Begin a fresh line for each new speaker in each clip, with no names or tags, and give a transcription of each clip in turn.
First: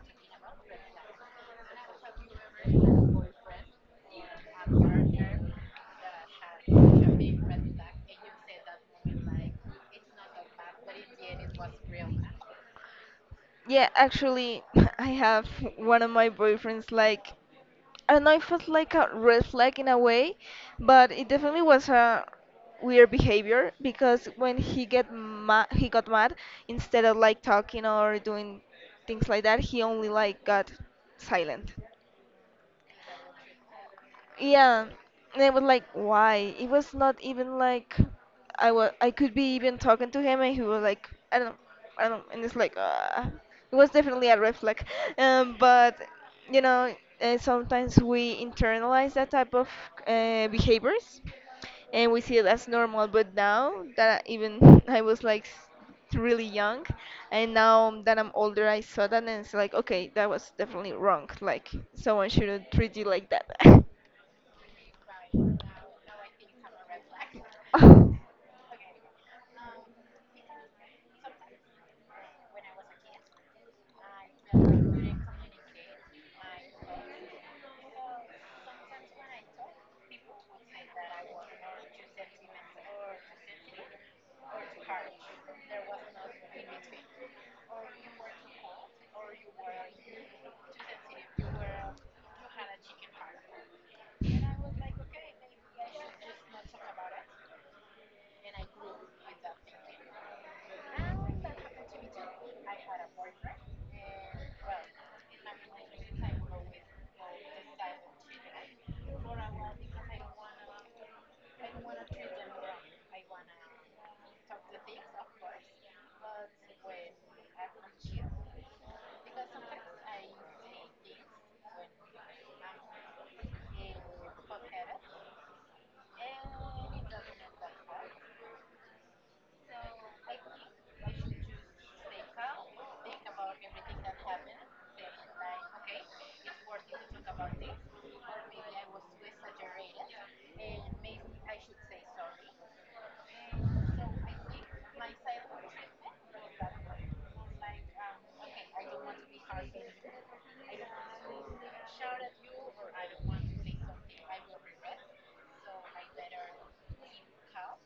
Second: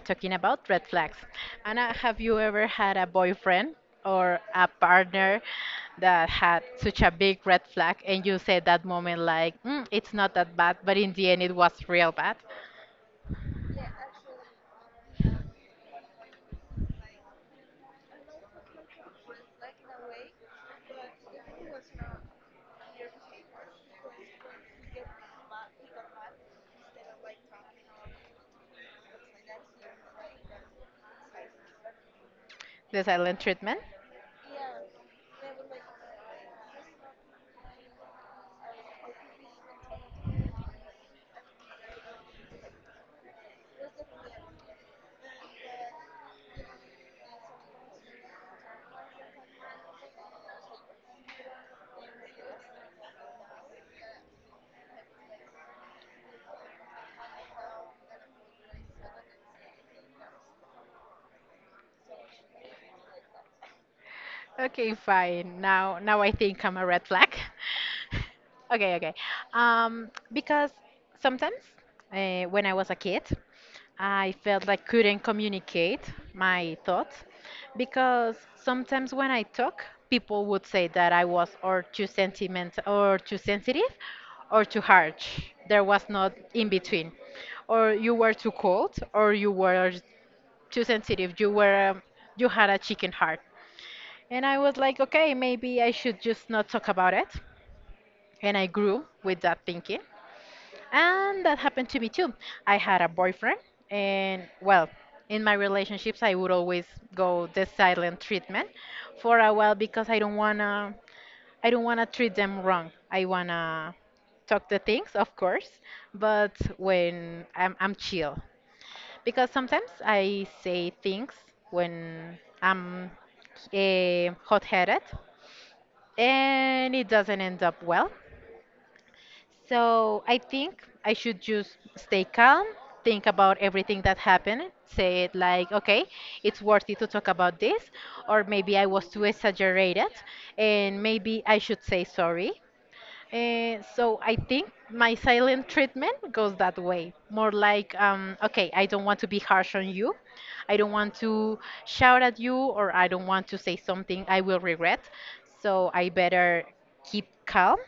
talking about red flags. Anna, have you ever had a boyfriend or a partner that had such a big red flag, and you said that moment like, it's not that bad, but in the end it was real bad?
Yeah, actually, I have one of my boyfriends. I don't know if it's like a red flag in a way, but it definitely was a weird behavior because when he get mad, he got mad instead of like talking or doing things like that, he only like got silent.
The silent treatment?
Yeah, and I was like, why? It was not even like I was. I could be even talking to him, and he was like, I don't, and it's like, ah, it was definitely a red flag. But you know, sometimes we internalize that type of behaviors, and we see it as normal. But now that even I was like really young, and now that I'm older, I saw that, and it's like, okay, that was definitely wrong. Like someone shouldn't treat you like that.
Okay, fine. Now I think I'm a red flag. Okay, okay. Because sometimes when I was a kid, I felt like couldn't communicate my thoughts because sometimes when I talk, people would say that I was or too sentiment or too sensitive or too harsh. There was not in between. Or you were too cold or you were too sensitive. You were you had a chicken heart. And I was like, okay, maybe I should just not talk about it. And I grew with that thinking. And that happened to me too. I had a boyfriend, and well, in my relationships, I would always go the silent treatment for a while because I don't wanna treat them wrong. I wanna talk the things, of course, but when I'm chill. Because sometimes I say things when I'm hot-headed and it doesn't end up well. So I think I should just stay calm, think about everything that happened, say it like, okay, it's worth it to talk about this, or maybe I was too exaggerated, and maybe I should say sorry. So I think my silent treatment goes that way, more like, okay, I don't want to be harsh on you. I don't want to shout at you, or I don't want to say something I will regret. So I better keep calm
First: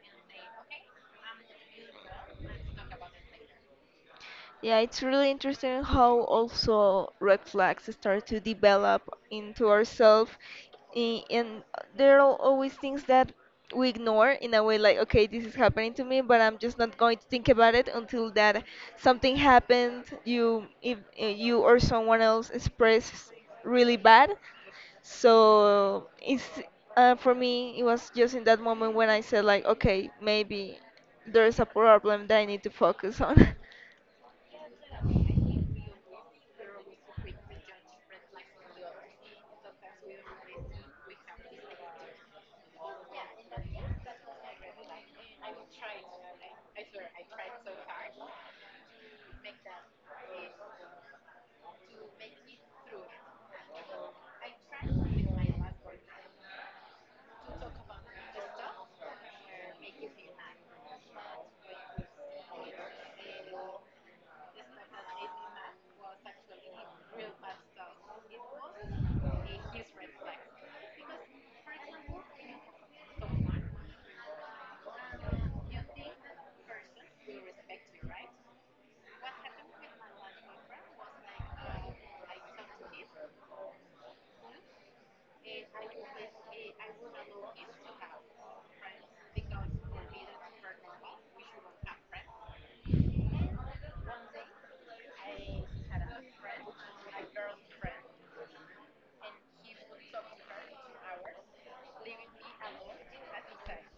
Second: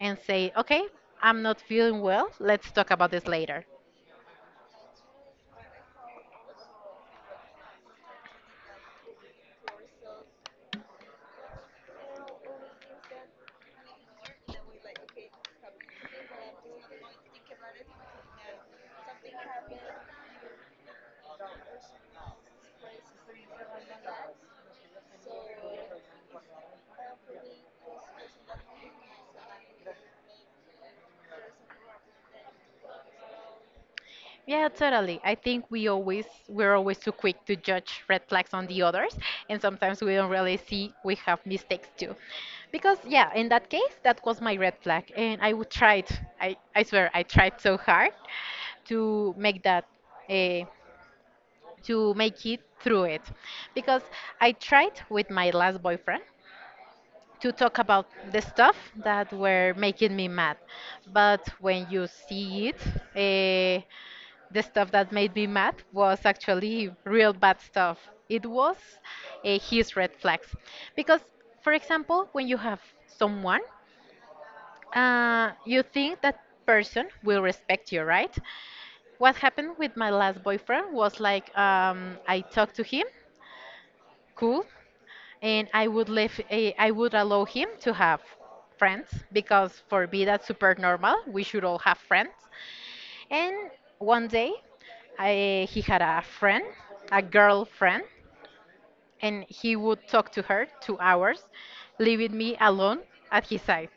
and say, okay, I'm not feeling well. Let's talk about this later.
Yeah, it's really interesting how also red flags start to develop into ourselves, and there are always things that we ignore in a way like, okay, this is happening to me, but I'm just not going to think about it until that something happened, you, if you or someone else expressed really bad. So it's for me, it was just in that moment when I said like, okay, maybe there's a problem that I need to focus on.
Yeah, totally. I think we're always too quick to judge red flags on the others, and sometimes we don't really see we have mistakes too. Because yeah, in that case, that was my red flag, and I would tried. I swear I tried so hard to make that uh, to make it through it, because I tried with my last boyfriend to talk about the stuff that were making me mad, but when you see it. Uh, the stuff that made me mad was actually real bad stuff. It was his red flags. Because, for example, when you have someone, you think that person will respect you, right? What happened with my last boyfriend was like I talked to him, cool, and I would leave, I would allow him to have friends because for me that's super normal. We should all have friends. And one day, he had a friend, a girlfriend, and he would talk to her 2 hours, leaving me alone at his side.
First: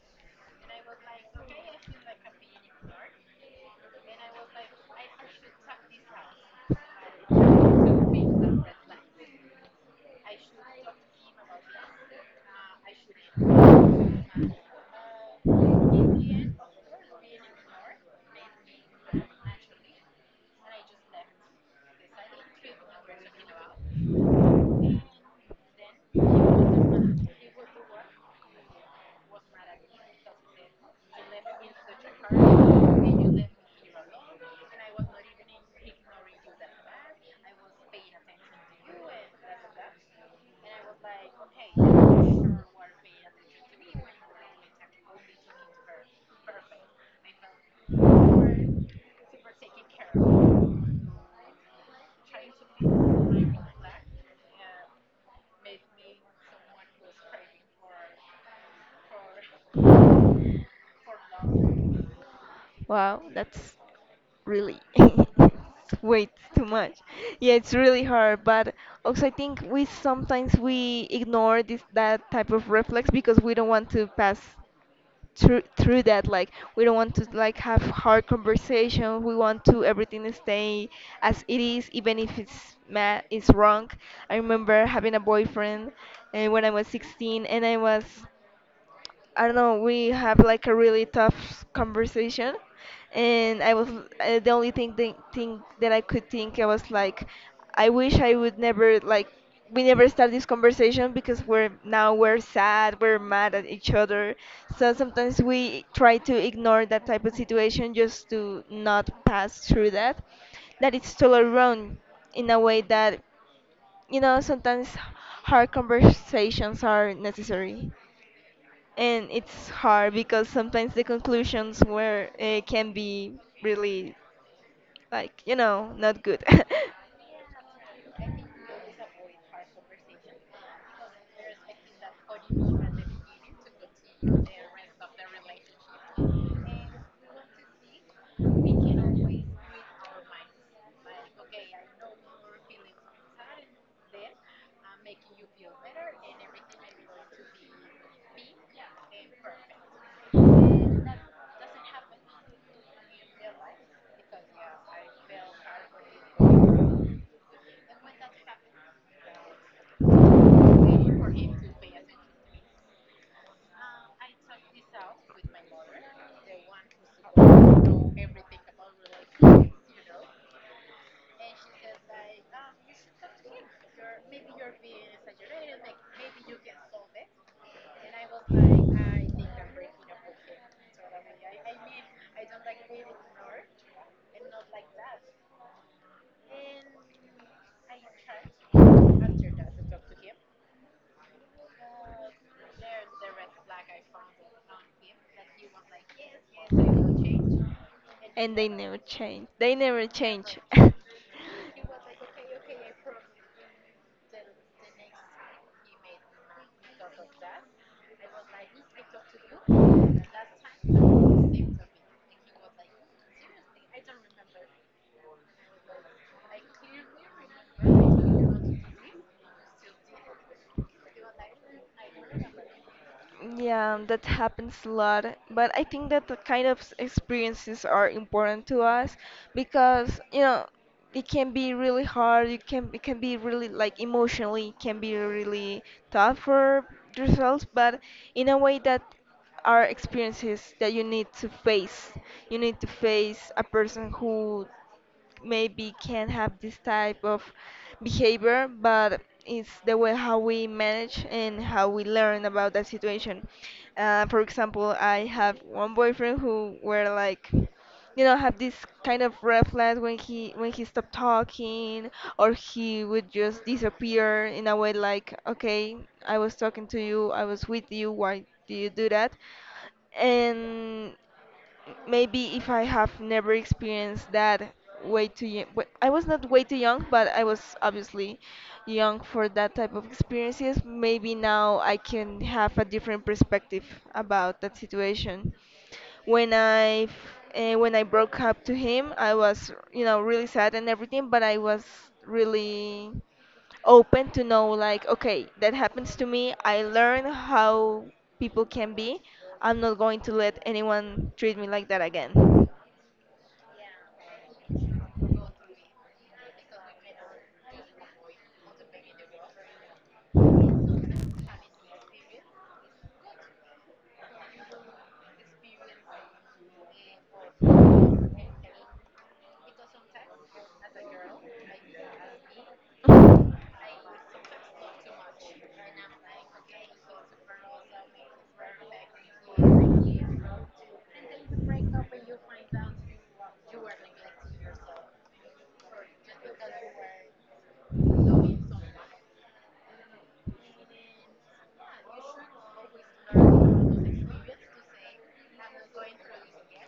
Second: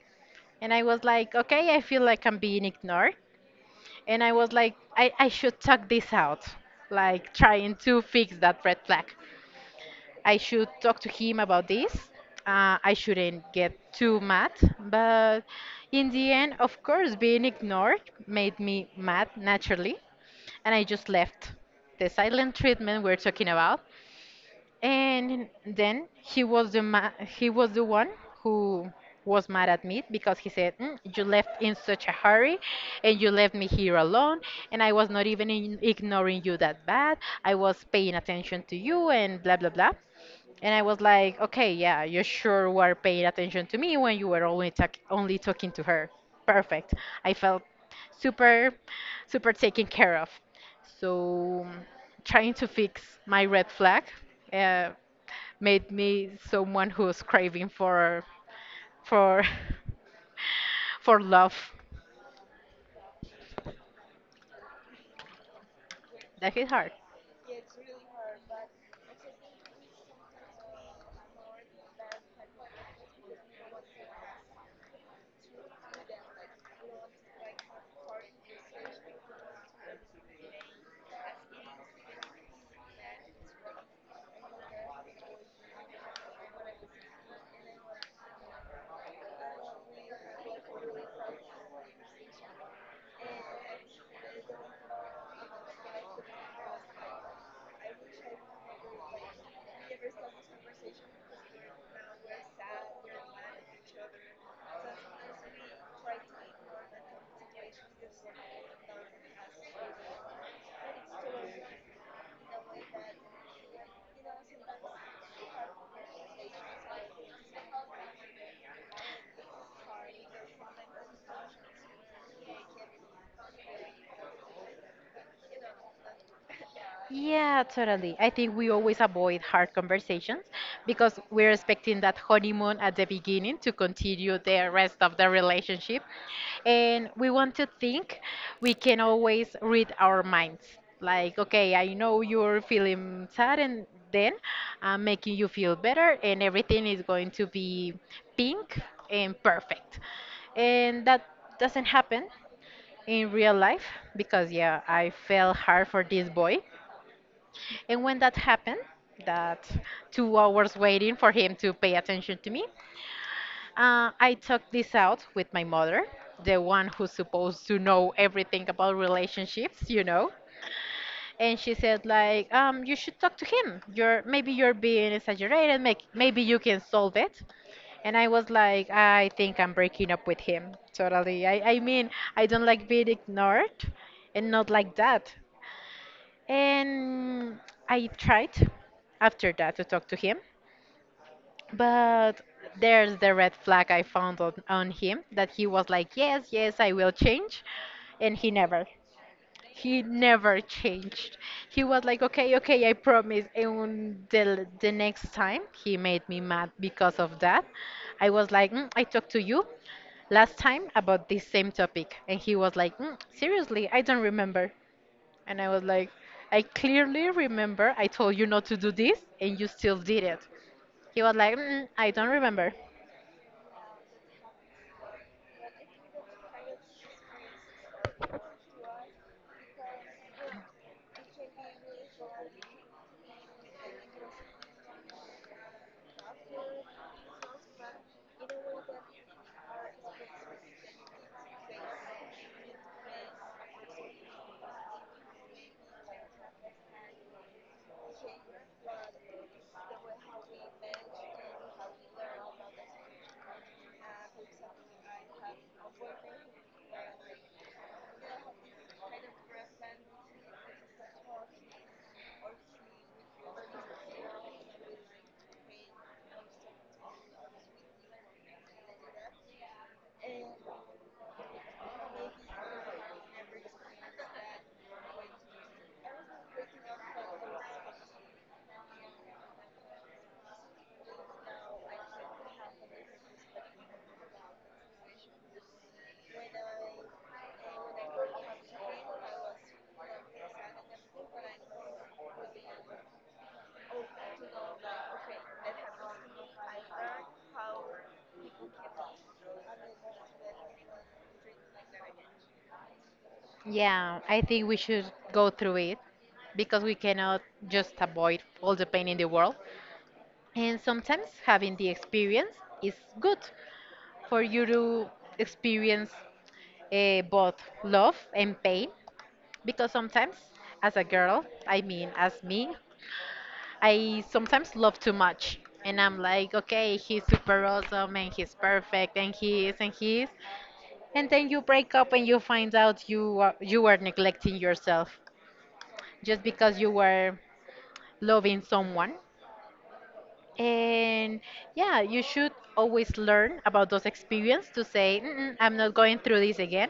And I was like, okay, I feel like I'm being ignored. And I was like, I should talk this out, like trying to fix that red flag. I should talk to him about this. I shouldn't get too mad, but in the end, of course, being ignored made me mad naturally and I just left the silent treatment we're talking about. And then he was the he was the one who was mad at me because he said, "Mm, you left in such a hurry, and you left me here alone, and I was not even ignoring you that bad. I was paying attention to you, and blah blah blah." And I was like, "Okay, yeah, you sure were paying attention to me when you were only talking to her. Perfect. I felt super, super taken care of." So trying to fix my red flag uh, made me someone who's craving for for love.
Wow, that's really it's way
That
too
hit hard.
much. Yeah, it's really hard, but also I think we sometimes we ignore this that type of reflex because we don't want to pass through that. Like we don't want to like have hard conversation. We want to everything stay as it is, even if it's mad, it's wrong. I remember having a boyfriend when I was 16, and I was I don't know, we have like a really tough conversation, and I was the only thing that I could think I was like, I wish I would never like we never start this conversation because we're now we're sad, we're mad at each other. So sometimes we try to ignore that type of situation just to not pass through that. That it's totally wrong in a way that you know sometimes hard conversations are necessary, and it's hard because sometimes the conclusions were can be really, like, you know, not good.
Yeah, totally. I think we always avoid hard conversations because we're expecting that honeymoon at the beginning to continue the rest of the relationship. And we want to think we can always read our minds. Like, okay, I know you're feeling sad, and then I'm making you feel better, and everything is going to be pink and perfect. And that doesn't happen in real life because, yeah, I fell hard for this boy and when that happened, that
but
2 hours waiting for him to pay attention to me, I talked this out with my mother, the one who's supposed to know everything about relationships, you know. And she said, like, you should talk to him. You're maybe you're being exaggerated. Maybe you can solve it. And I was like, I think I'm breaking up with him. Totally. I mean, I don't like being ignored, and not like that. And I tried after that to talk to him, but there's the red flag I found on him that he was like, yes, yes, I will change. And
And they never change. They
he
never change.
never changed. He was like, okay, okay, I promise. And the next time he made me mad because of that, I was like, "Mm, I talked to you last time about this same topic." And he was like, "Mm, seriously, I don't remember." And I was like, I clearly remember I told you not to do this and you still did it. He was like, I don't remember.
Yeah, that happens a lot. But I think that the kind of experiences are important to us because, you know, it can be really hard. It can be really like emotionally it can be really tough for yourselves, but in a way that are experiences that you need to face. You need to face a person who maybe can have this type of behavior, but it's the way how we manage and how we learn about that situation. For example, I have one boyfriend who were like, you know, have this kind of reflex when he stopped talking, or he would just disappear in a way like, okay, I was talking to you, I was with you, why do you do that? And maybe if I have never experienced that way too young, I was not way too young, but I was obviously young for that type of experiences. Maybe now I can have a different perspective about that situation. When I when I broke up to him, I was you know really sad and everything, but I was really open to know like okay that happens to me. I learn how people can be. I'm not going to let anyone treat me like that again.
Yeah, I think we should go through it because we cannot just avoid all the pain in the world. And sometimes having the experience is good for you to experience both love and pain because sometimes as a girl, I mean, as me, I sometimes love too much. And I'm like, okay, he's super awesome and he's perfect and he is. And then you break up and you find out you were neglecting yourself just because you were loving someone. And yeah, you should always learn about those experiences to say, "Mm-mm, I'm not going through this again."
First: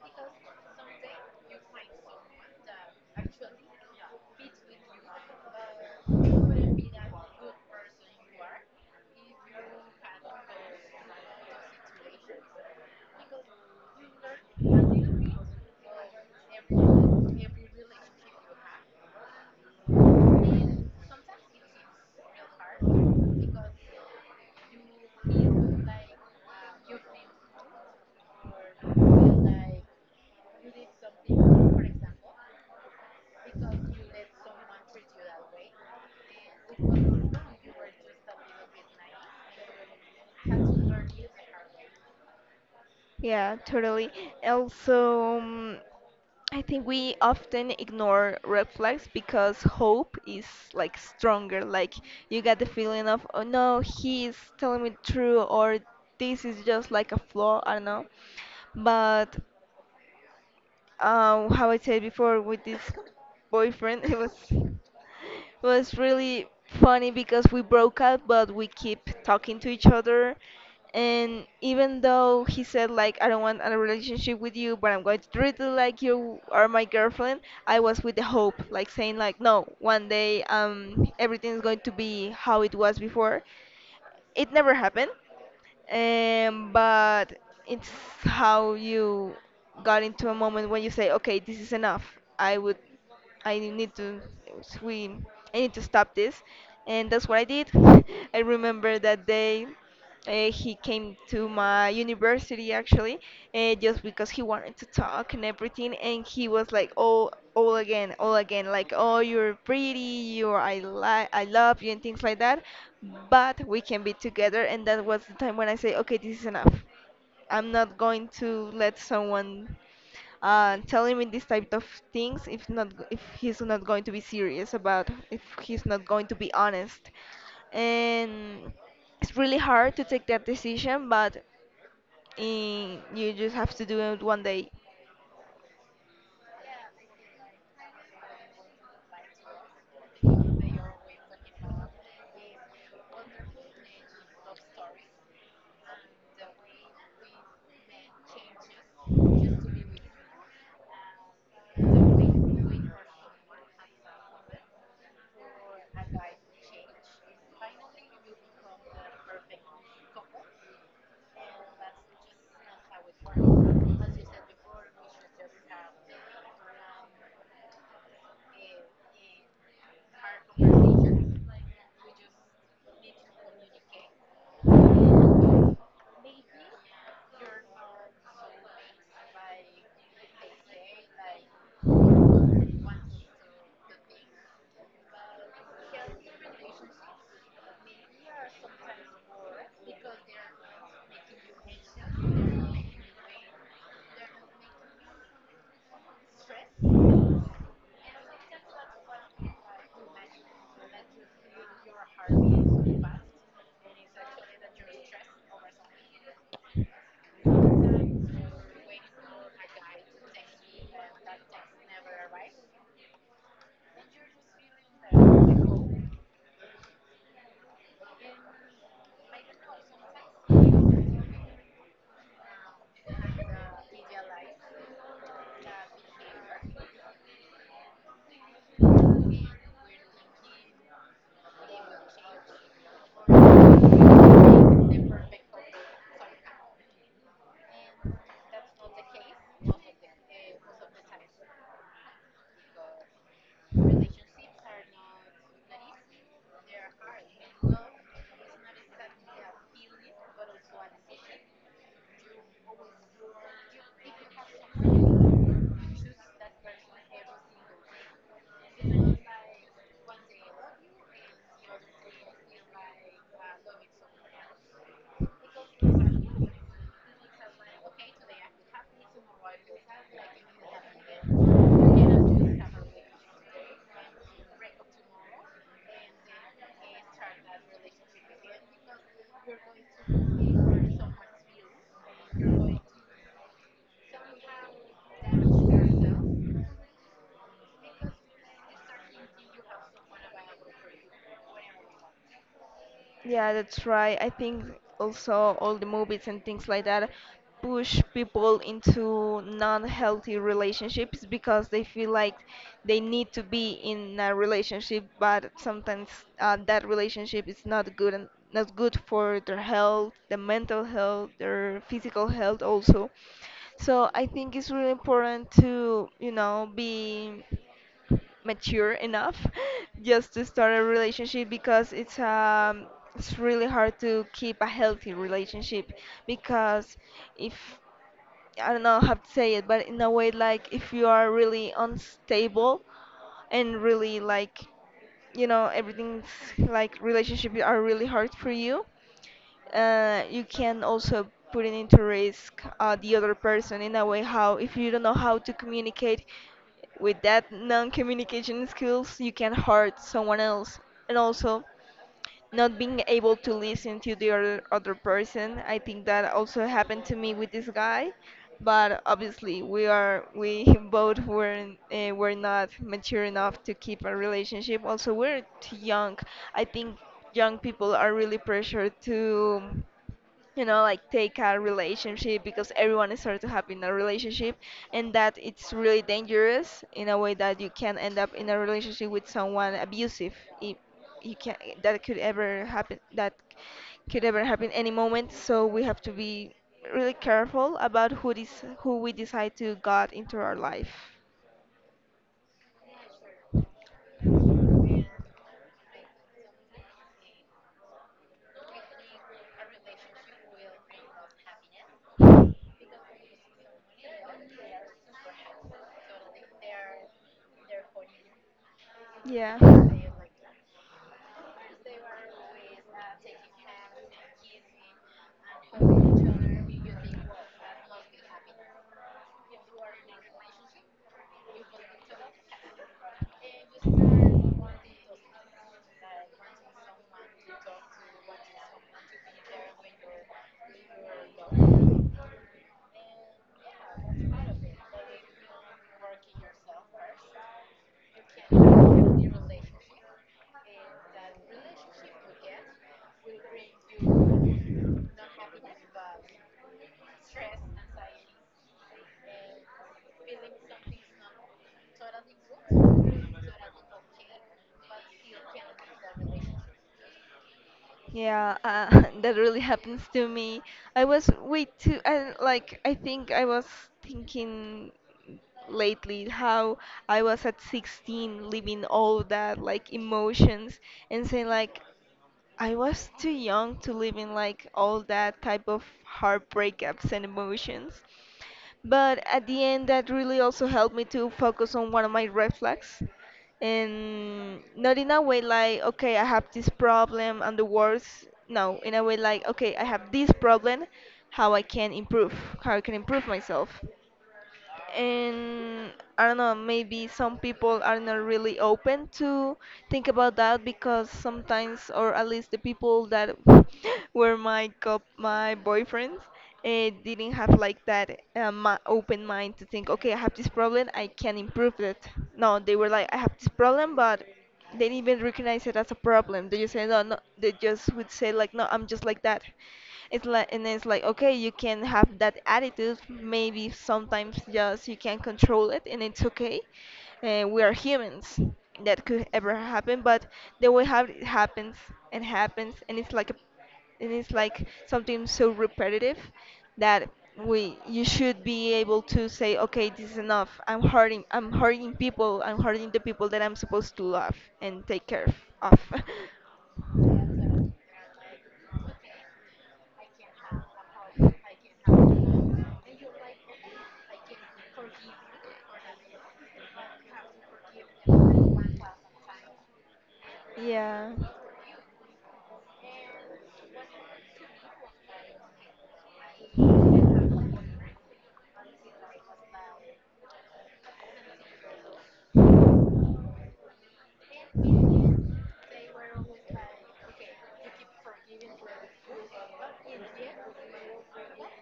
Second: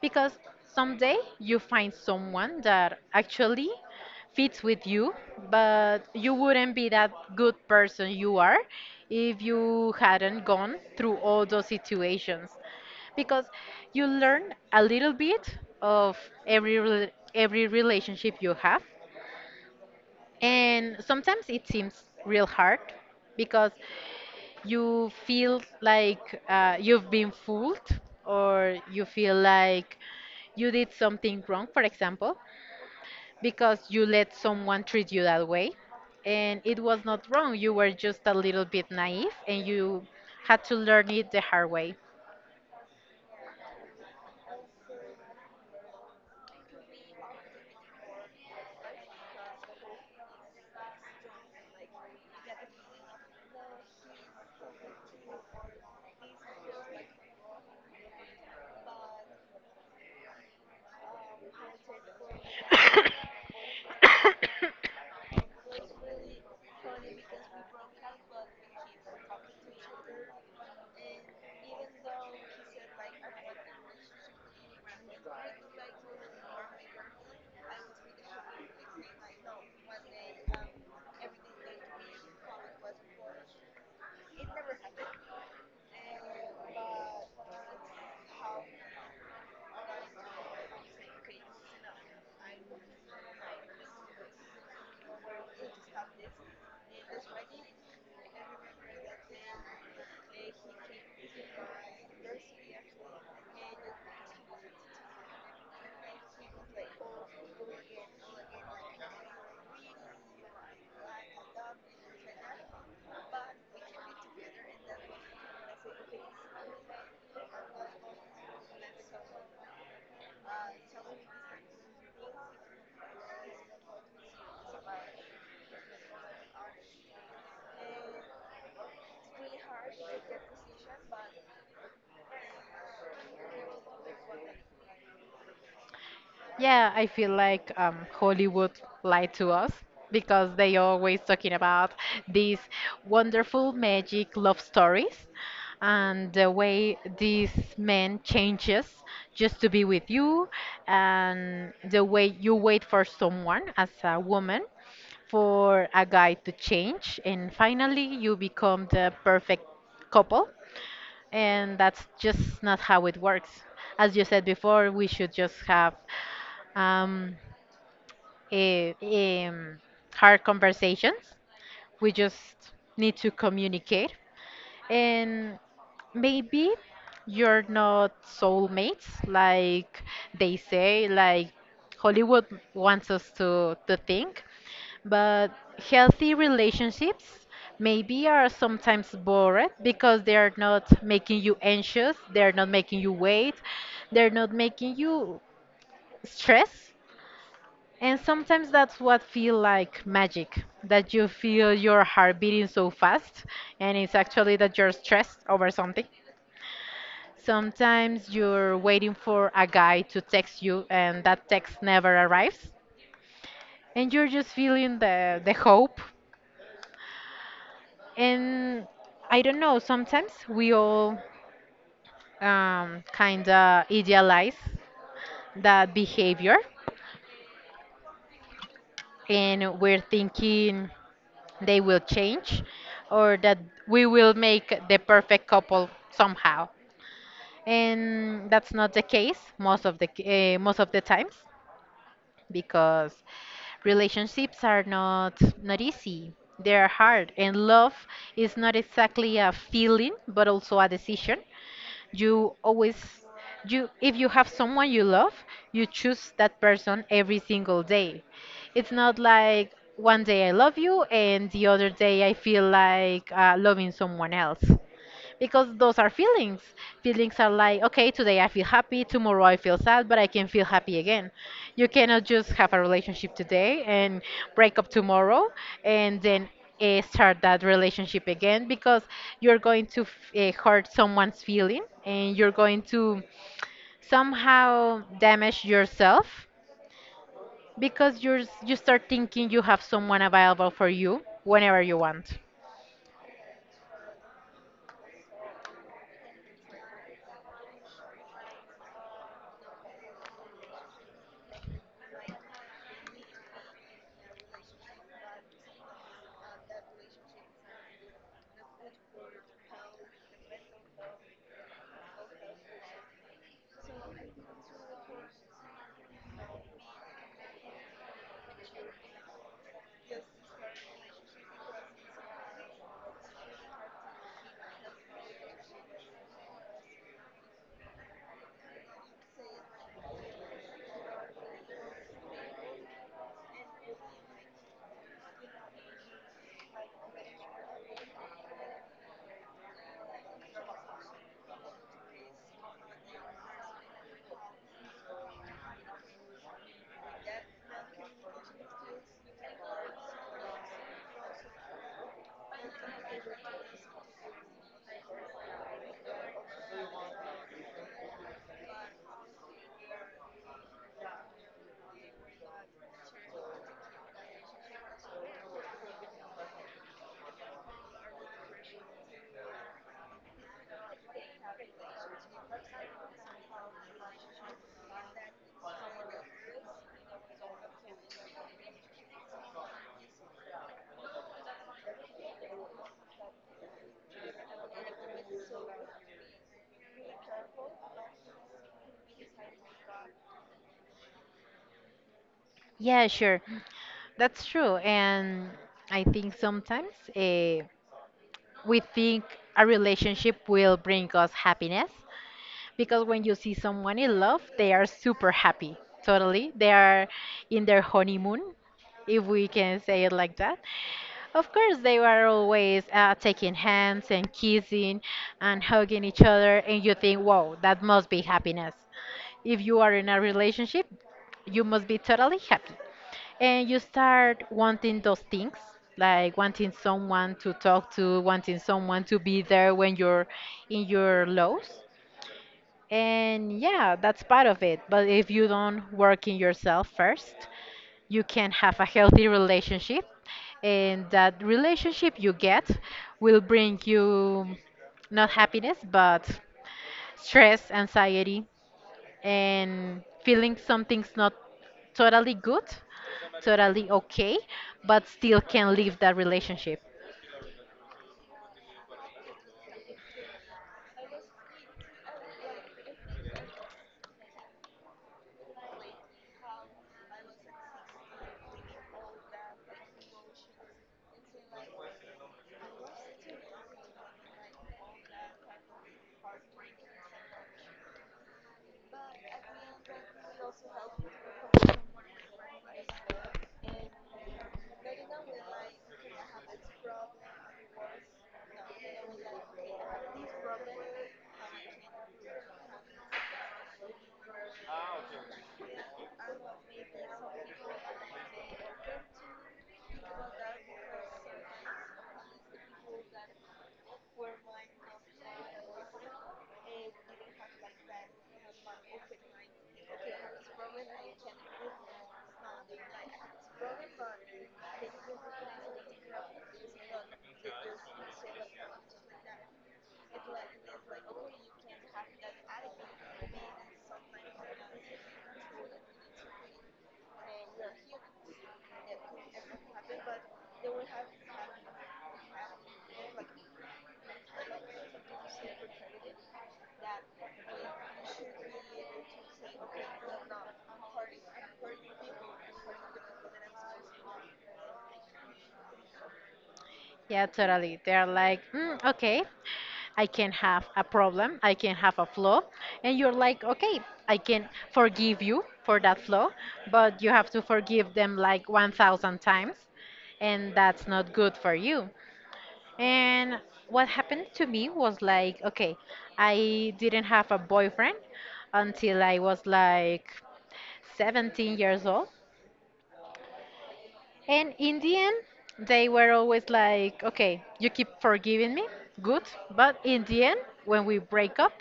Because someday you find someone that actually fits with you, but you wouldn't be that good person you are if you hadn't gone through all those situations. Because you learn a little bit of every relationship you have, and sometimes it seems real hard because you feel like you've been fooled or you feel like you did something wrong, for example, because you let someone treat you that way and it was not wrong. You were just a little bit naive and you had to learn it the hard way.
Yeah, totally. Also, I think we often ignore red flags because hope is like stronger. Like you get the feeling of, oh no, he's telling me true, or this is just like a flaw, I don't know. But how I said before with this boyfriend, it was was really funny because we broke up, but we keep talking to each other. And even though he said like, I don't want a relationship with you, but I'm going to treat you like you are my girlfriend, I was with the hope, like saying like, no, one day everything's going to be how it was before. It never happened, but it's how you got into a moment when you say, okay, this is enough. I would, I need to, we, I need to stop this. And that's what I did. I remember that day. He came to my university actually, just because he wanted to talk and everything. And he was like, "Oh, all again, like, oh, you're pretty, you're I like, I love you, and things like that." But we can be together, and that was the time when I say, "Okay, this is enough." I'm not going to let someone telling me this type of things if not g- if he's not going to be serious about, if he's not going to be honest. And it's really hard to take that decision, but you just have to do it one day.
Yeah, I feel like Hollywood lied to us because they always talking about these wonderful magic love stories and the way this man changes just to be with you and the way you wait for someone as a woman for a guy to change and finally you become the perfect couple and that's just not how it works. As you said before, we should just have um, eh, em, hard conversations. We just need to communicate. And maybe you're not soulmates like they say, like Hollywood wants us to think. But healthy relationships maybe are sometimes boring because they are not making you anxious, they're not making you wait, they're not making you stress. And sometimes that's what feel like magic, that you feel your heart beating so fast, and it's actually that you're stressed over something. Sometimes you're waiting for a guy to text you, and that text never arrives, and you're just feeling the hope. And I don't know. Sometimes we all kind of idealize that behavior, and we're thinking they will change or that we will make the perfect couple somehow, and that's not the case most of the times because relationships are not easy, they are hard. And love is not exactly a feeling but also a decision. You always you if you have someone you love, you choose that person every single day. It's not like one day I love you and the other day I feel like loving someone else, because those are feelings. Feelings are like, okay, today I feel happy, tomorrow I feel sad, but I can feel happy again. You cannot just have a relationship today and break up tomorrow and then start that relationship again because you're going to hurt someone's feeling and you're going to somehow damage yourself because you start thinking you have someone available for you whenever you want.
Yeah, that's right. I think also all the movies and things like that push people into non-healthy relationships because they feel like they need to be in a relationship, but sometimes that relationship is not good and not good for their health, their mental health, their physical health also. So I think it's really important to, you know, be mature enough just to start a relationship because it's it's really hard to keep a healthy relationship because if I don't know how to say it, but in a way like if you are really unstable and really like, you know, everything's like relationship are really hard for you. You can also put it into risk the other person in a way how, if you don't know how to communicate with that non-communication skills, you can hurt someone else. And also not being able to listen to the other person, I think that also happened to me with this guy, but obviously we both were not mature enough to keep a relationship. Also we're too young. I think young people are really pressured to, you know, like take a relationship because everyone is started to have in a relationship. And that it's really dangerous in a way that you can end up in a relationship with someone abusive if you can. That could ever happen, any moment, so we have to be really careful about who this who we decide to got into our life.
Yeah, sure. That's true. And I think sometimes we think a relationship will bring us happiness because when you see someone in love, they are super happy. Totally. They are in their honeymoon, if we
Yeah.
can say it like that. Of course, they were always taking hands and kissing and hugging each other, and you think, wow, that must be happiness. If you are in a relationship, you must be totally happy and you start wanting those things, like wanting someone to talk to, wanting someone to be there when you're in your lows. And yeah, that's part of it, but if you don't work in yourself first, you can have a healthy relationship and that relationship you get will bring you not happiness but stress, anxiety, and feeling something's not totally good, totally okay, but still can leave that relationship.
Yeah, that really happens to me. I was way too, I, like, I think I was thinking lately how I was at 16 living all that, like, emotions and saying, like, I was too young to live in like all that type of heartbreakups and emotions. But at the end, that really also helped me to focus on one of my red flags. And not in a way like, okay, I have this problem and the worst. No, in a way like, okay, I have this problem, how I can improve, how I can improve myself. And I don't know, maybe some people are not really open to think about that because sometimes, or at least the people that were my boyfriends, didn't have like that open mind to think, okay, I have this problem, I can improve it. No, they were like, I have this problem, but they didn't even recognize it as a problem. They just say, no, no, they just would say like, no, I'm just like that. It's like, and it's like, okay, you can have that attitude. Maybe sometimes just you can control it, and it's okay. We are humans. That could ever happen, but the way how it happens, and it's like a, and it's like something so repetitive that we you should be able to say, okay, this is enough. I'm hurting. I'm hurting people. I'm hurting the people that I'm supposed to love and take care of.
Yeah, totally. They're like, mm, okay, I can have a problem, I can have a flaw, and you're like, okay, I can forgive you for that flaw, but you have to forgive them like 1,000 times, and that's
Yeah.
not good for you. And what happened to me was like, okay, I didn't have a boyfriend until I was like 17 years old. And in the end, they were always like, okay, you keep forgiving me, good, but in the end, when we break up,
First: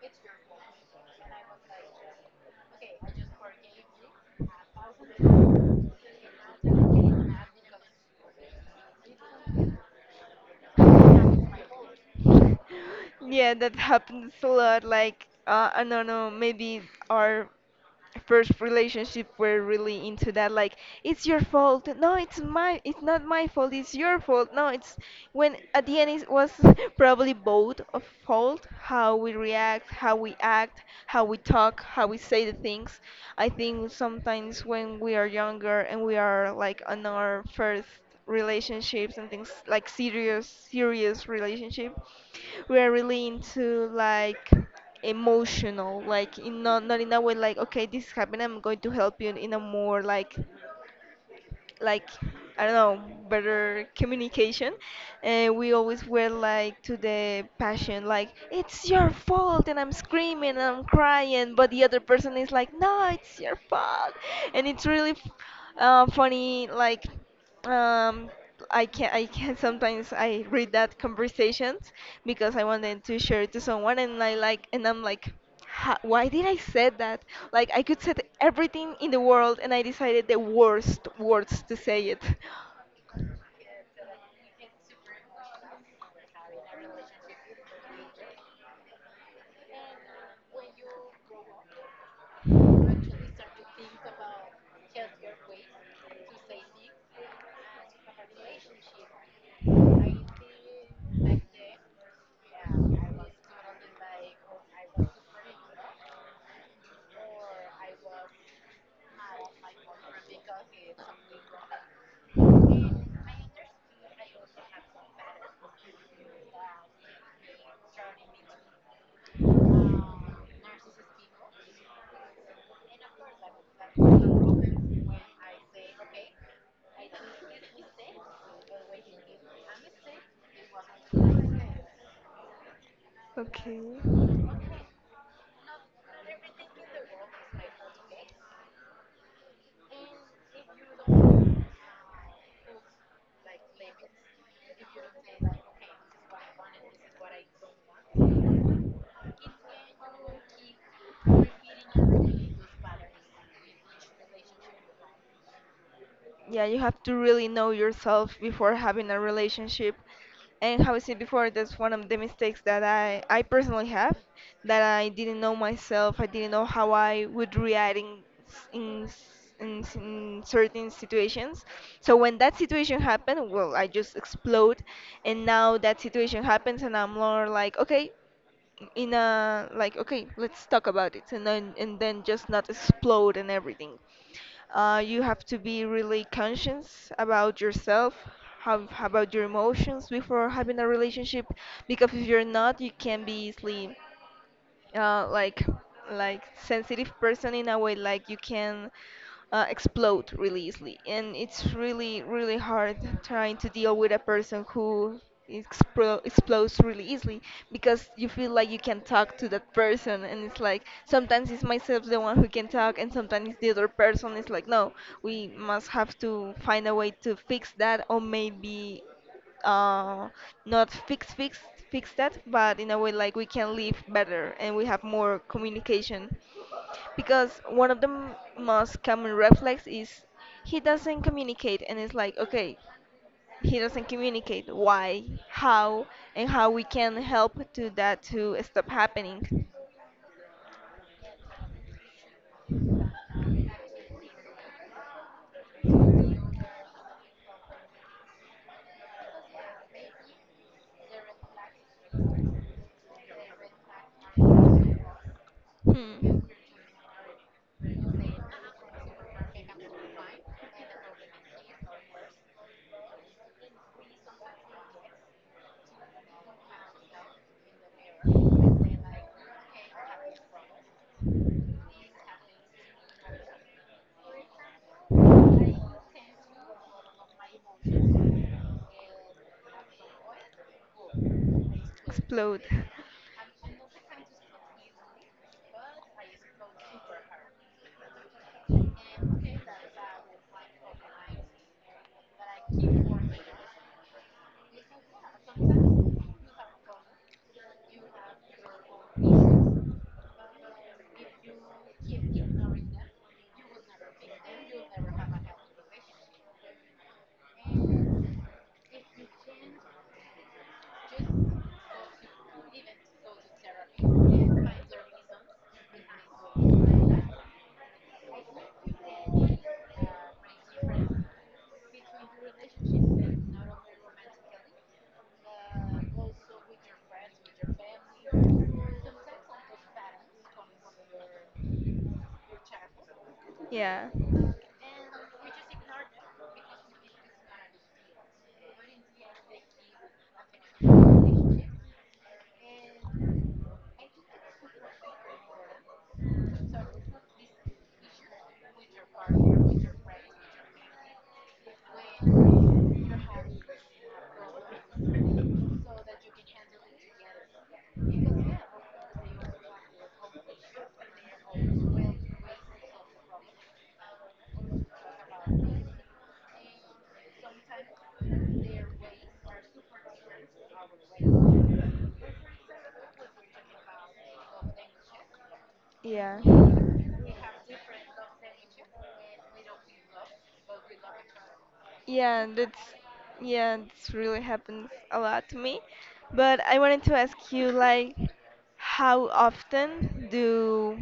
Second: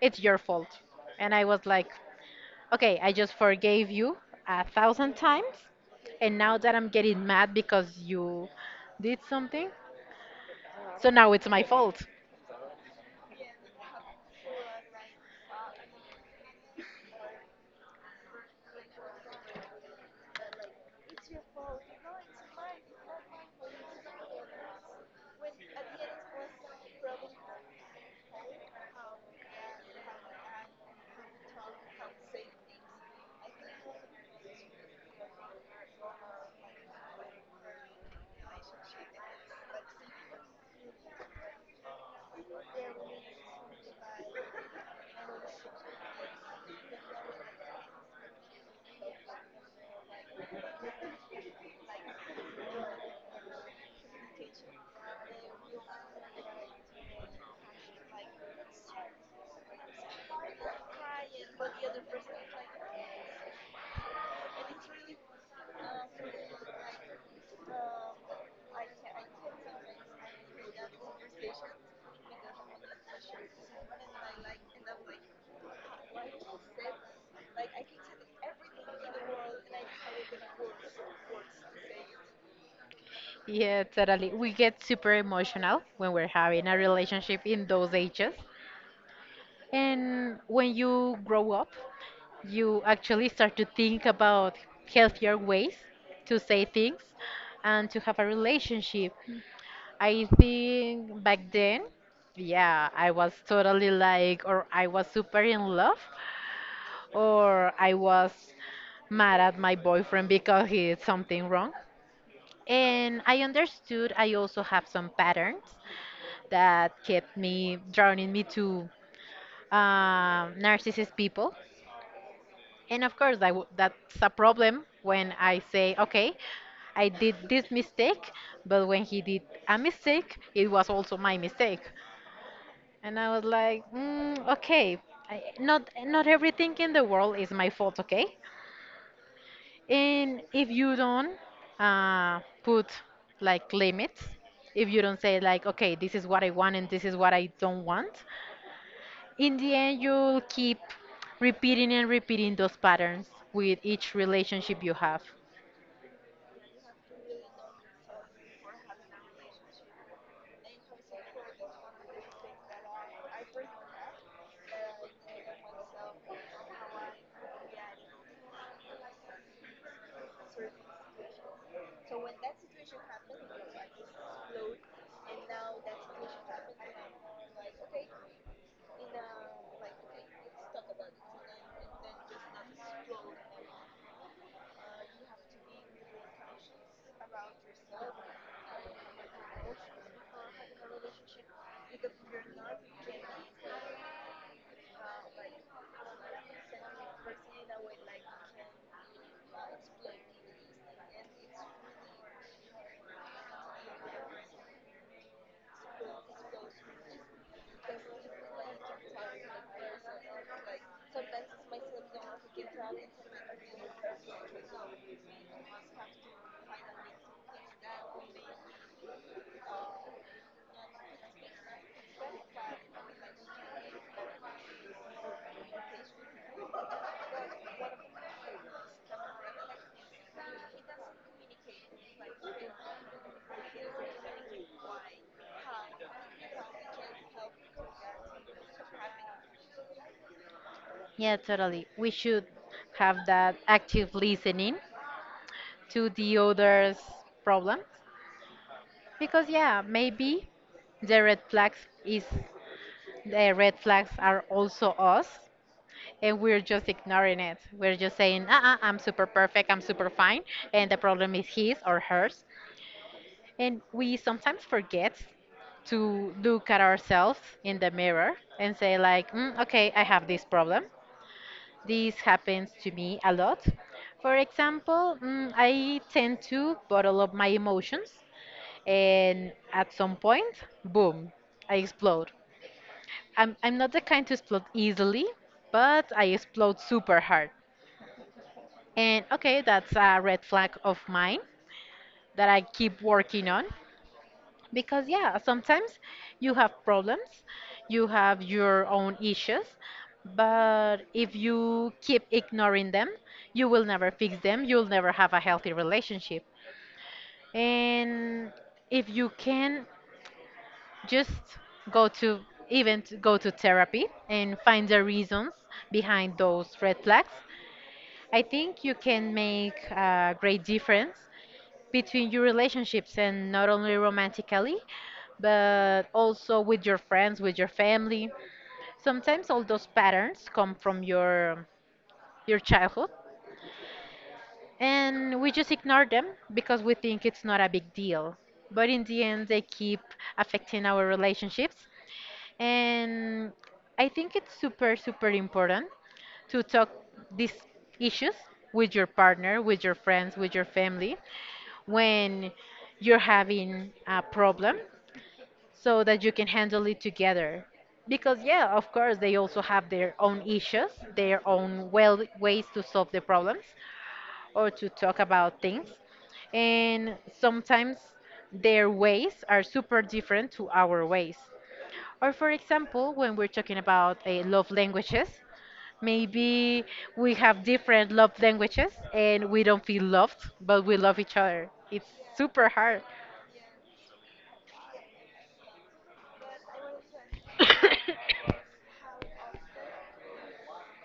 it's your fault. And I was like, okay, I just forgave you 1,000 times, and now that I'm getting mad because you did something, so now it's my fault.
Yeah, that happens a lot. Like, I don't know, maybe our first relationship we're really into that. Like, it's your fault. No, it's my. It's not my fault. It's your fault. No, it's when at the end it was probably both of fault. How we react, how we act, how we talk, how we say the things. I think sometimes when we are younger and we are like on our first relationships and things like serious, serious relationship we're really into like emotional, like in not in a way like, okay, this happened, I'm going to help you in a more like, I don't know, better communication. And we always were like to the passion, like it's your fault and I'm screaming and I'm crying, but the other person is like, no, it's your fault. And it's really funny, like um, I can sometimes I read that conversations because I wanted to share it to someone and I like and I'm like, " why did I said that? Like I could say everything in the world and I decided the worst words to say it.
Yeah, totally. We get super emotional when we're having a relationship in those ages. And when you grow up, you actually start to think about healthier ways to say things and to have a relationship. I think back then, yeah, I was totally like, or I was super in love, or I was mad at my boyfriend because he did something wrong. And I understood I also have some patterns that kept me drowning me to narcissist people. And of course, I w that's a problem when I say, okay, I did this mistake, but when he did a mistake, it was also my mistake. And I was
Okay.
like, mm, okay, I, not everything in the world is my fault, okay? And if you don't put like limits, if you don't say like, okay, this is what I want and this is what I don't want, in the end, you'll keep repeating and repeating those patterns with each relationship you have.
Yeah, you have to really know yourself before having a relationship. And how I said before, that's one of the mistakes that I personally have, that I didn't know myself. I didn't know how I would react in s- in, s- in certain situations. So when that situation happened, well, I just explode. And now that situation happens and I'm more like, okay, in a like, okay, let's talk about it, and then just not explode and everything. You have to be really conscious about yourself, how about your emotions before having a relationship. Because if you're not, you can be easily uh, like like, sensitive person in a way like you can explode really easily. And it's really really hard trying to deal with a person who explodes really easily, because you feel like you can talk to that person, and it's like sometimes it's myself the one who can talk and sometimes it's the other person. It's like, no, we must have to find a way to fix that, or maybe uh, not fix that, but in a way like we can live better and we have more communication. Because one of the most common reflex is he doesn't communicate. And it's like, okay, he doesn't communicate. Why? How? And how we can help to that to stop happening?
Yeah, totally. We should have that active listening to the other's problems because, yeah, maybe the red flags is the red flags are also us and
Hmm.
we're just ignoring it. We're just saying, uh-uh, I'm super perfect, I'm super fine, and the problem is his or hers. And we sometimes forget to look at ourselves in the mirror and say, like, "Mm, okay, I have this problem. This happens to me a lot. For example, mm, I tend to bottle up my emotions, and at some point, boom, I explode.
Explode.
I'm not the kind to explode easily, but I explode super hard. And okay, that's a red flag of mine that I keep working on. Because, yeah, sometimes you have problems, you have your own issues, but if you keep ignoring them, you will never fix them, you'll never have a healthy relationship. And if you can just go to even to go to therapy and find the reasons behind those red flags, I think you can make a great difference between your relationships, and not only romantically but also with your friends, with your family. Sometimes all those patterns come from your childhood
Yeah.
and we just ignore them because we think it's not a big deal, but in the end they keep affecting our relationships. And I think it's super super important to talk these issues with your partner, with your friends, with your family when you're having a problem so that you can handle it together. Because, yeah, of course, they also have their own issues, their own well ways to solve the problems or to talk about things. And sometimes their ways are super different to our ways. Or, for example, when we're talking about love languages,
Yeah.
maybe we have different love languages and we don't feel loved, but we love each other. It's
Yeah, and
super
it's
hard.
Yeah, it's really happens a lot to me. But I wanted to ask you, like, how often do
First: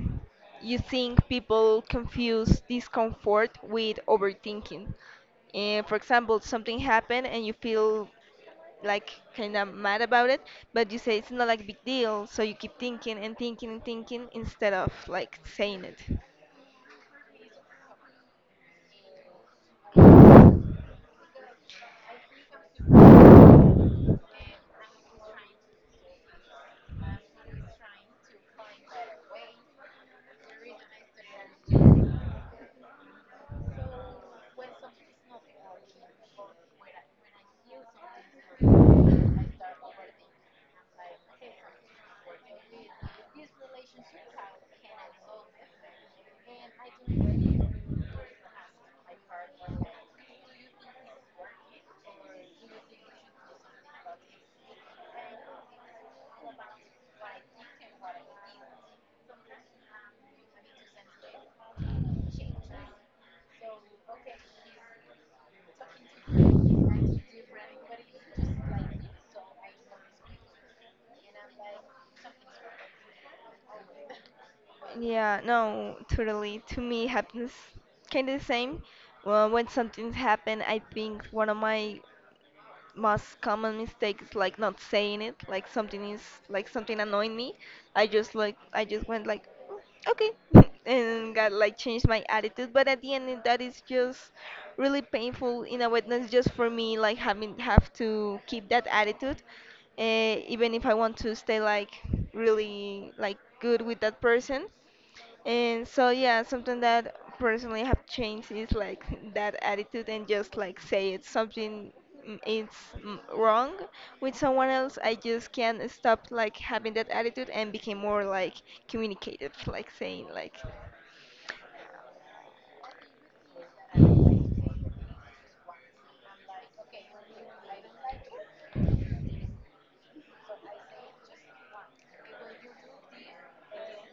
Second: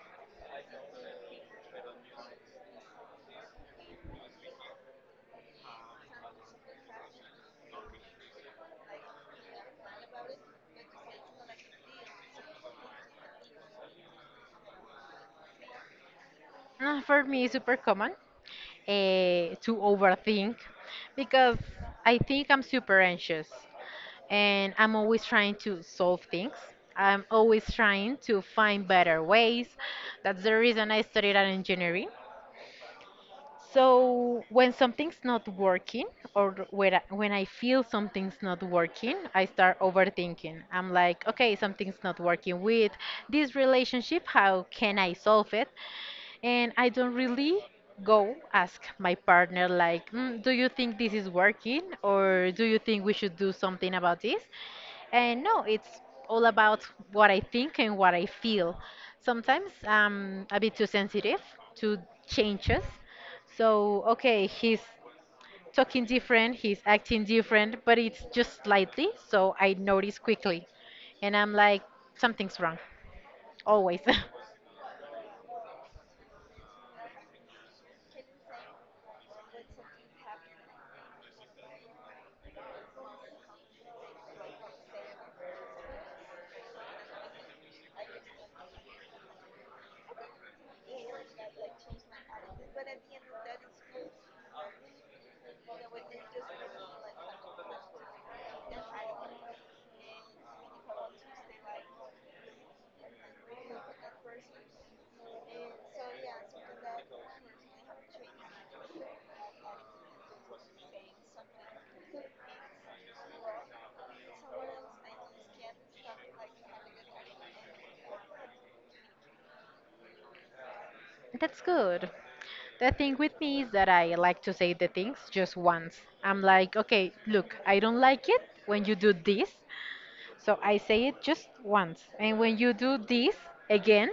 you think people confuse discomfort with overthinking? For example, something happened and you feel like kind of mad about it, but you say it's not like big deal, so you keep thinking and thinking and thinking instead of like saying it.
For me, it's super common to overthink because I think I'm super anxious and I'm always trying to solve things. I'm always trying to find better ways. That's the reason I studied at engineering. So when something's not working or when I feel something's not working, I start overthinking. I'm like, okay, something's not working with this relationship. How can I solve it? And I don't really go ask my partner like, mm, "Do you think this is working, or do you think we should do something about this?" And no, it's all about what I think and what I feel. Sometimes I'm a bit too sensitive to changes. So, okay, he's talking different, he's acting different, but it's just slightly, so I notice quickly. And I'm like, something's wrong, always.
Yeah, no, totally. To me, happens kind of the same. Well, when something's happened, I think one of my most common mistakes is like not saying it. Like something is like something annoying me. I just like I just went like, "Mm, okay," and got like changed my attitude. But at the end, that is just really painful in a way. Not just for me, like having have to keep that attitude, even if I want to stay like really like good with that person. And so, yeah, something that personally have changed is like that attitude, and just like say it's something, it's, wrong with someone else. I just can't stop like having that attitude and became more like communicative, like saying like
That's good. The thing with me is that I like to say the things just once. I'm like, okay, look, I don't like it when you do this, so I say it just once. And when you do this again,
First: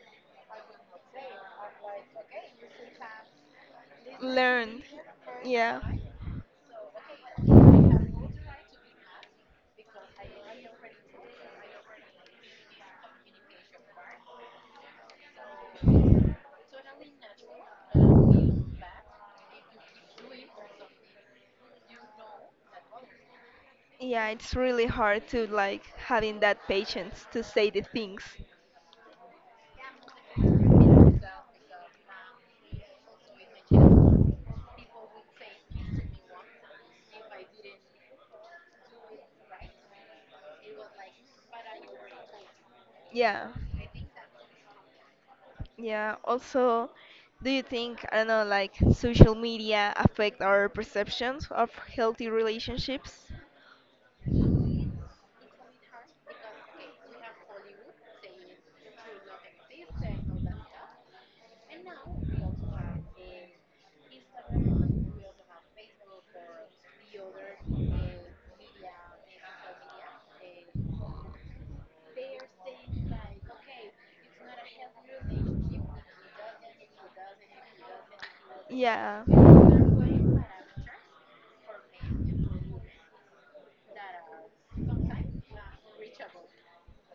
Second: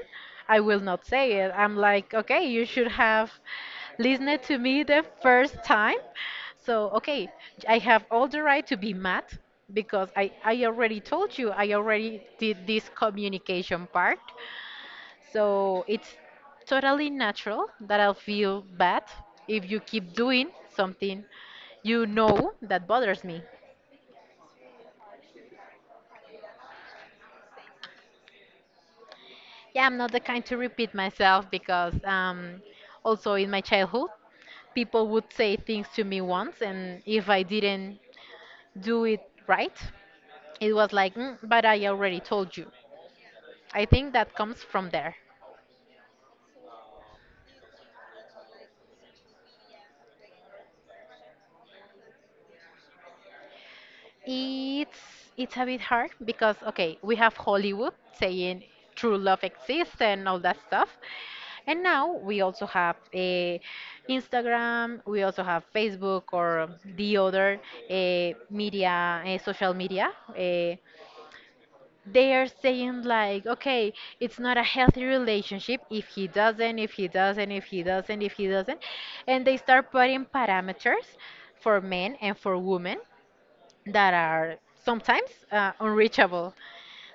I will not say it. I'm like, okay, you should have listened to
learn.
me the first
Yeah.
time. So, okay, I have all the right to be mad because I already told you, I already did this communication part. So it's totally natural that I'll feel bad if you keep doing something you know that bothers me.
Yeah, it's really hard to like having that patience to say the things.
Yeah, I'm not the kind to repeat myself because also in my childhood, people would say things to me once, and if I didn't do it right, it was like, "Mm, but I already told you.
Yeah.
I think that comes from there.
Yeah. Also, do you think, I don't know, like social media affect our perceptions of healthy relationships?
It's a bit hard because okay, we have Hollywood saying true love exists and all that stuff. And now we also have Instagram, we also have Facebook or the other media, social media. They are saying like, okay, it's not a healthy relationship if he doesn't, if he doesn't, if he doesn't, if he doesn't,
Yeah.
and they start putting parameters for men and for women that are sometimes unreachable.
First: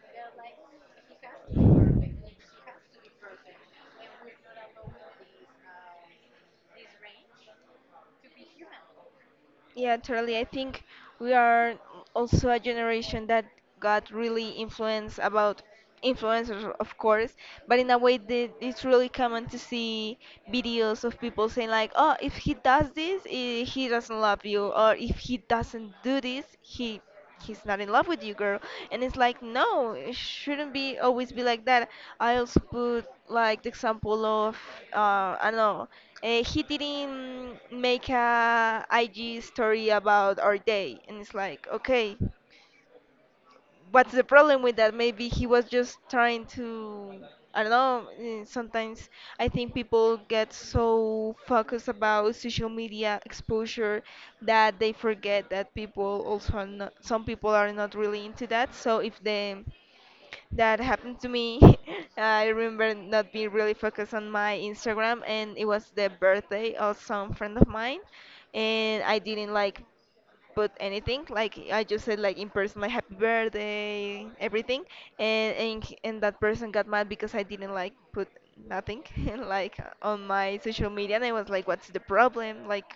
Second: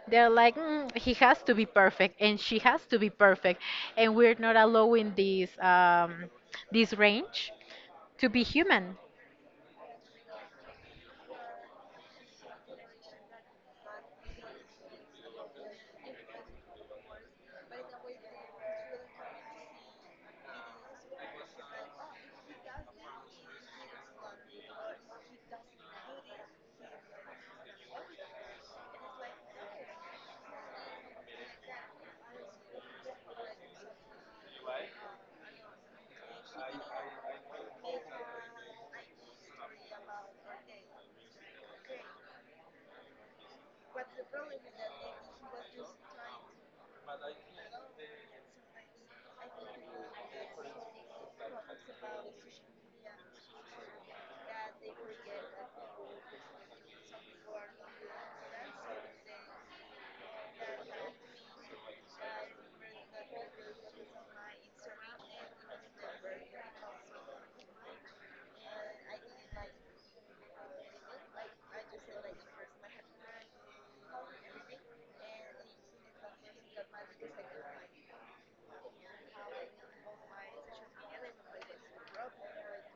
They're like, mm, he has to be perfect and she has to be perfect, and we're not allowing this this range to be human.
Yeah, totally. I think we are also a generation that got really influenced about influencers, of course, but in a way that it's really common to see videos of people saying like, "Oh, if he does this, eh, he doesn't love you," or "If he doesn't do this, he." He's not in love with you, girl. And it's like, no, it shouldn't be always be like that. I also put like the example of I don't know, he didn't make a IG story about our day, and it's like, okay, what's the problem with that? Maybe he was just trying to. I don't know. Sometimes I think people get so focused about social media exposure that they forget that people also are not, some people are not really into that. So if they that happened to me, I remember not being really focused on my Instagram, and it was the birthday of some friend of mine, and I didn't like but anything, like I just said, like in person, like happy birthday everything. And and that person got mad because I didn't like put nothing like on my social media. And I was like, what's the problem? Like,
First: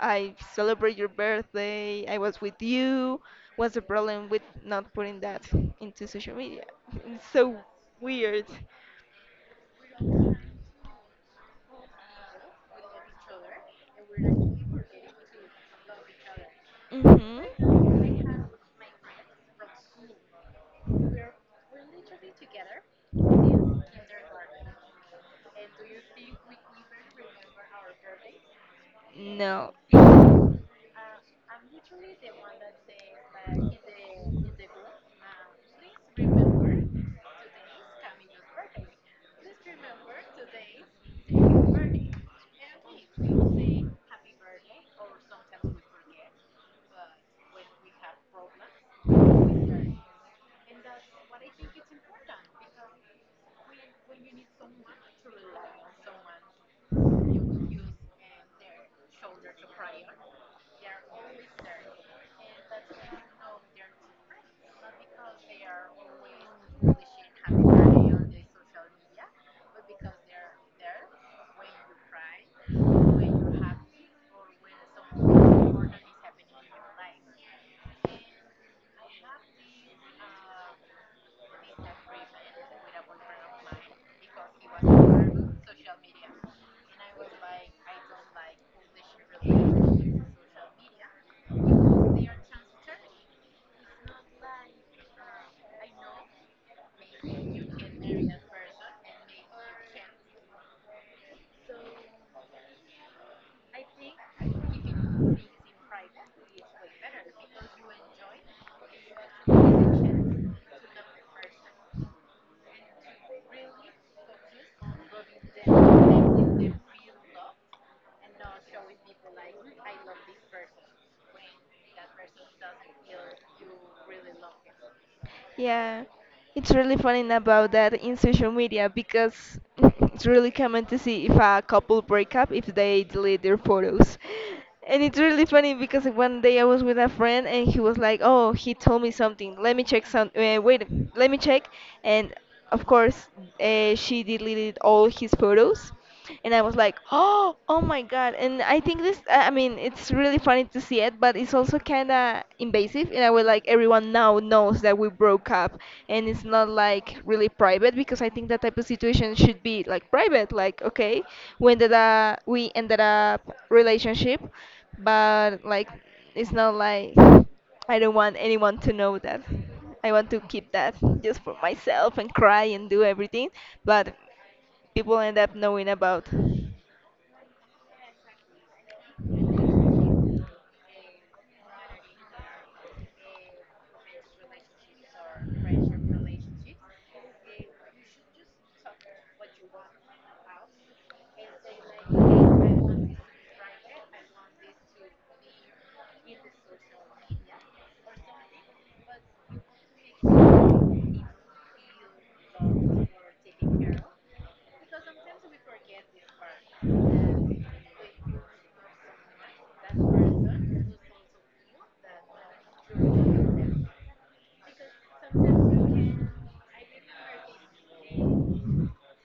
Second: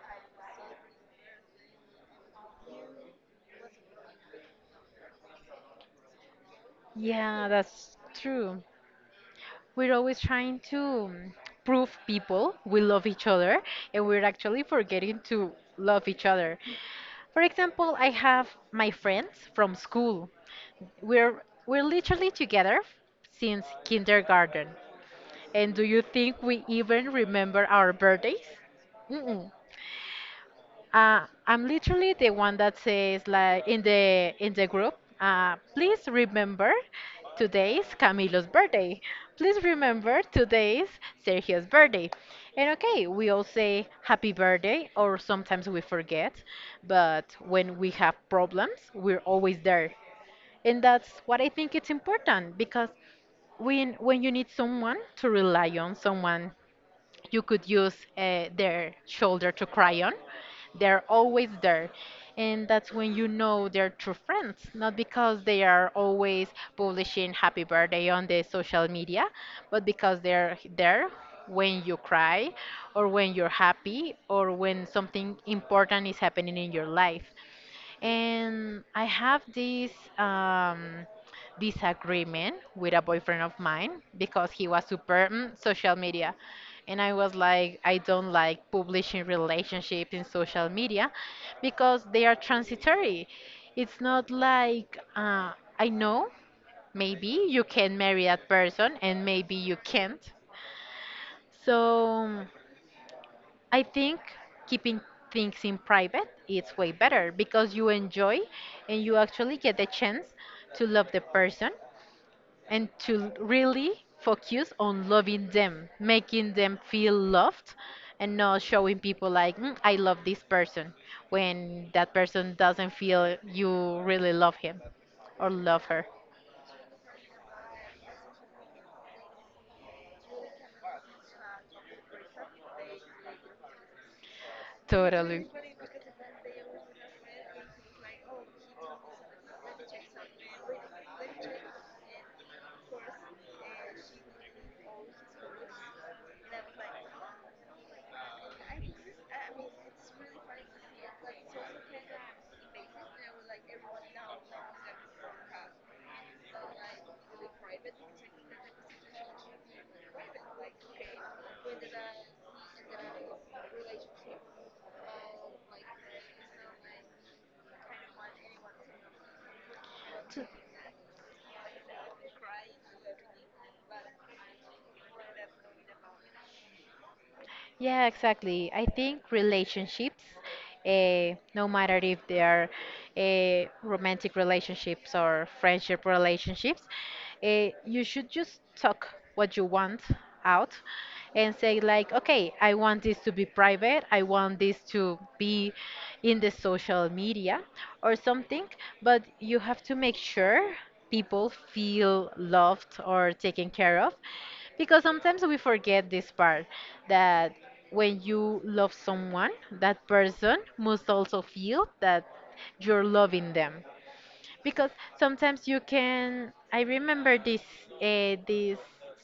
I celebrate your birthday, I was with you. What's the problem with not putting that into social media? It's
Yeah,
so
that's
weird.
true. We're always trying to mm, prove people we love each other, and we're actually forgetting to love each other. For example,
Hmm.
I have my friends from school. We're literally together since kindergarten. And do you think we even remember our birthdays? Mm-mm.
No.
I'm literally the one that says like in the group, please remember today's Camilo's birthday. Please remember today's Sergio's birthday. And okay, we all say happy birthday or sometimes we forget, but when we have problems, we're always there. And that's what I think it's important because when you need someone to rely on, someone you could use their shoulder to cry on. They're always there. And that's when you know they're true friends, not because they are always publishing happy birthday on the social media, but because they're there when you cry or when you're happy or when something important is happening in your life. And I have this um, disagreement with a boyfriend of mine because he was super mm, social media. And I was like, I don't like publishing relationships in social media because they are transitory. It's not like, I know maybe you can marry that person and maybe you can't. So I think keeping things in private is way better because you enjoy and you actually get the chance to love the person and to really focus on loving them, making them feel loved and not showing people like "Mm, I love this person when that person doesn't feel you really love him or love
Yeah,
her.
it's really funny about that in social media because it's really common to see if a couple break up, if they delete their photos. And it's really
Totally.
funny because one day I was with a friend and he was like, "Oh, he told me something. Let me check some. Wait, let me check." And of course, she deleted all his photos. And I was like, oh, oh my God. And I think this, I mean, it's really funny to see it, but it's also kind of invasive in a way, like everyone now knows that we broke up. And it's not like really private, because I think that type of situation should be like private. Like, okay, we ended up relationship, but like, it's not like, I don't want anyone to know that. I want to keep that just for myself and cry and do everything, but people end up knowing about.
Yeah, exactly. I think relationships, no matter if they are romantic relationships or friendship relationships, you should just talk what you want out and say, like, okay, I want this to be private, I want this to be in the social media or something, but you have to make sure people feel loved or taken care of because sometimes we forget this part that when you love someone, that person must also feel that you're loving them. Because sometimes you can. I remember this this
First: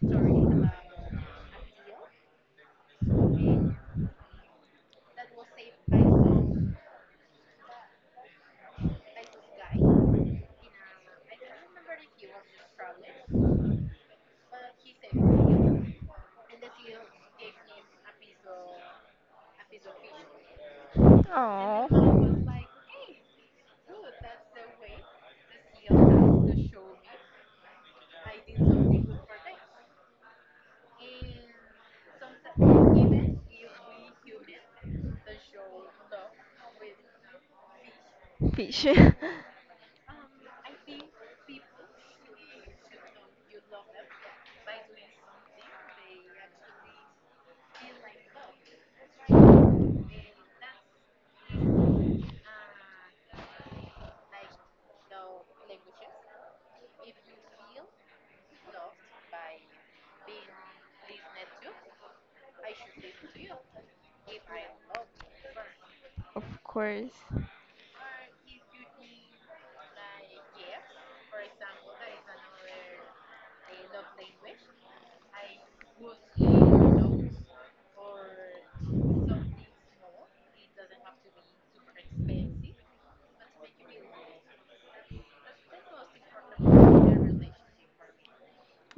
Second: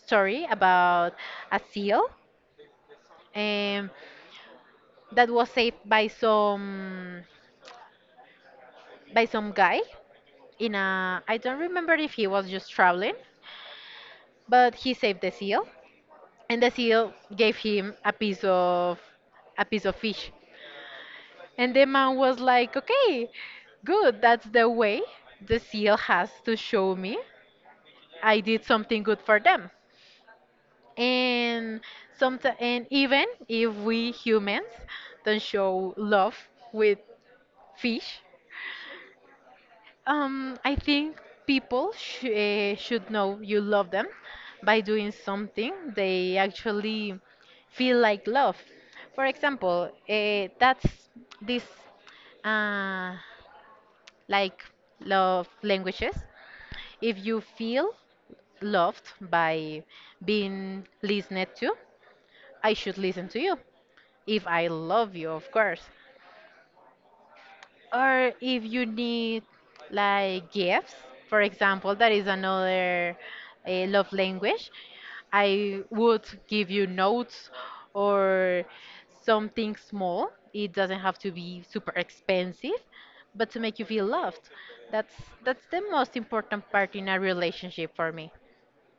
story about a seal um, that was saved by some guy in a. I don't remember if he was just traveling, but he saved the seal, and the seal gave him a piece of fish. And the
Oh,
man was like, okay, good, that's the way the seal has to show me I did something good for them. And sometimes, and even if we humans don't show love with fish,
fish.
I think people should know you love them by doing something they actually feel like love. For example, that's this uh, like love languages. If you feel loved by being listened to, I should listen to you. If I love you, of course.
Of course.
Or if you need like gifts, for example, that is another love language. I would give you notes or something small. It doesn't have to be super expensive, but to make you feel loved. That's that's the most important part in a relationship for me.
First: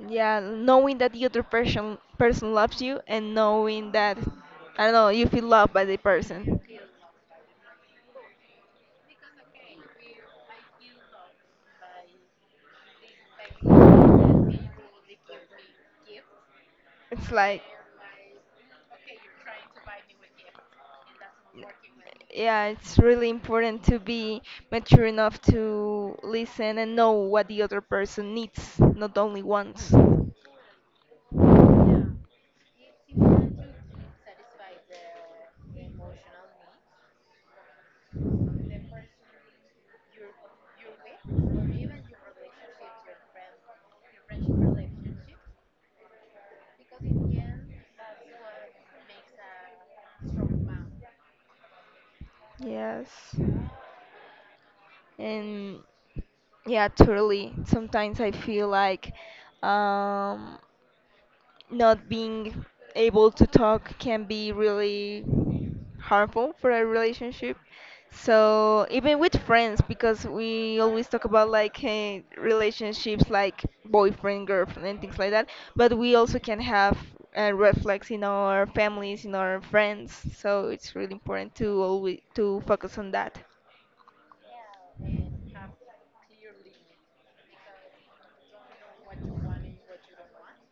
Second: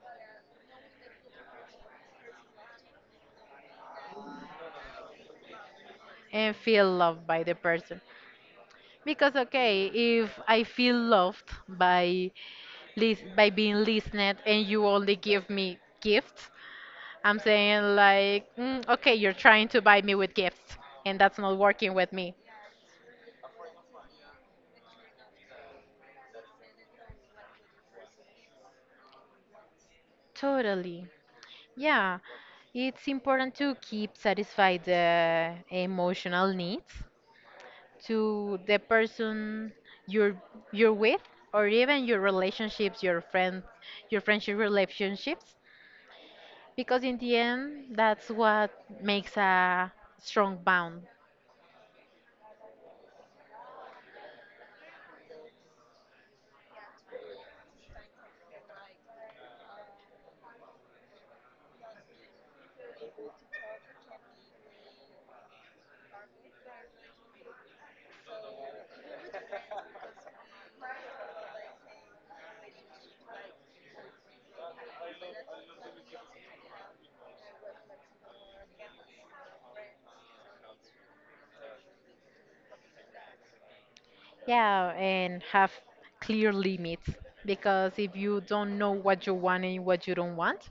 Yeah, knowing that the other person loves you, and knowing that, I don't know, you feel loved by the
And
person.
feel loved by the person. Because okay, if I feel loved by by being listened and you only give me gifts,
It's
I'm
like,
saying like, mm, okay, you're trying to buy me with gifts, and that's not working with me.
yeah, it's really important to be mature enough to listen and know what the other person needs, not only wants.
Totally. Yeah. It's important to keep satisfied the emotional needs to the person you're you're with or even your relationships, your friends, your friendship relationships because in the end that's what makes a strong bond.
Yes. And yeah, totally. Sometimes I feel like um, not being able to talk can be really harmful for a relationship. So even with friends, because we always talk about like relationships like boyfriend, girlfriend, and things like that, but we also can have reflex in our families, in our friends. So it's really important to always to focus on that.
Yeah, and have clear limits because if you don't know what you want and what you don't want,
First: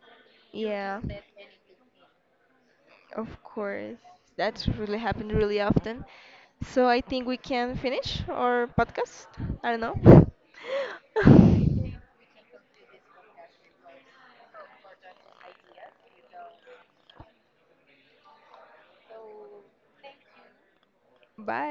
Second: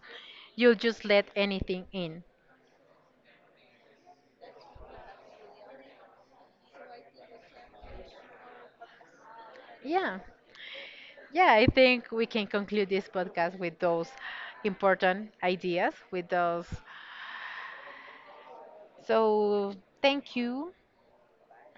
you'll
Yeah.
just let anything in.
Of course, that's really happened really often. So I think we can finish our podcast. I don't
Yeah,
know.
yeah, I think we can conclude this podcast with those important ideas, with those. So, thank you
Bye.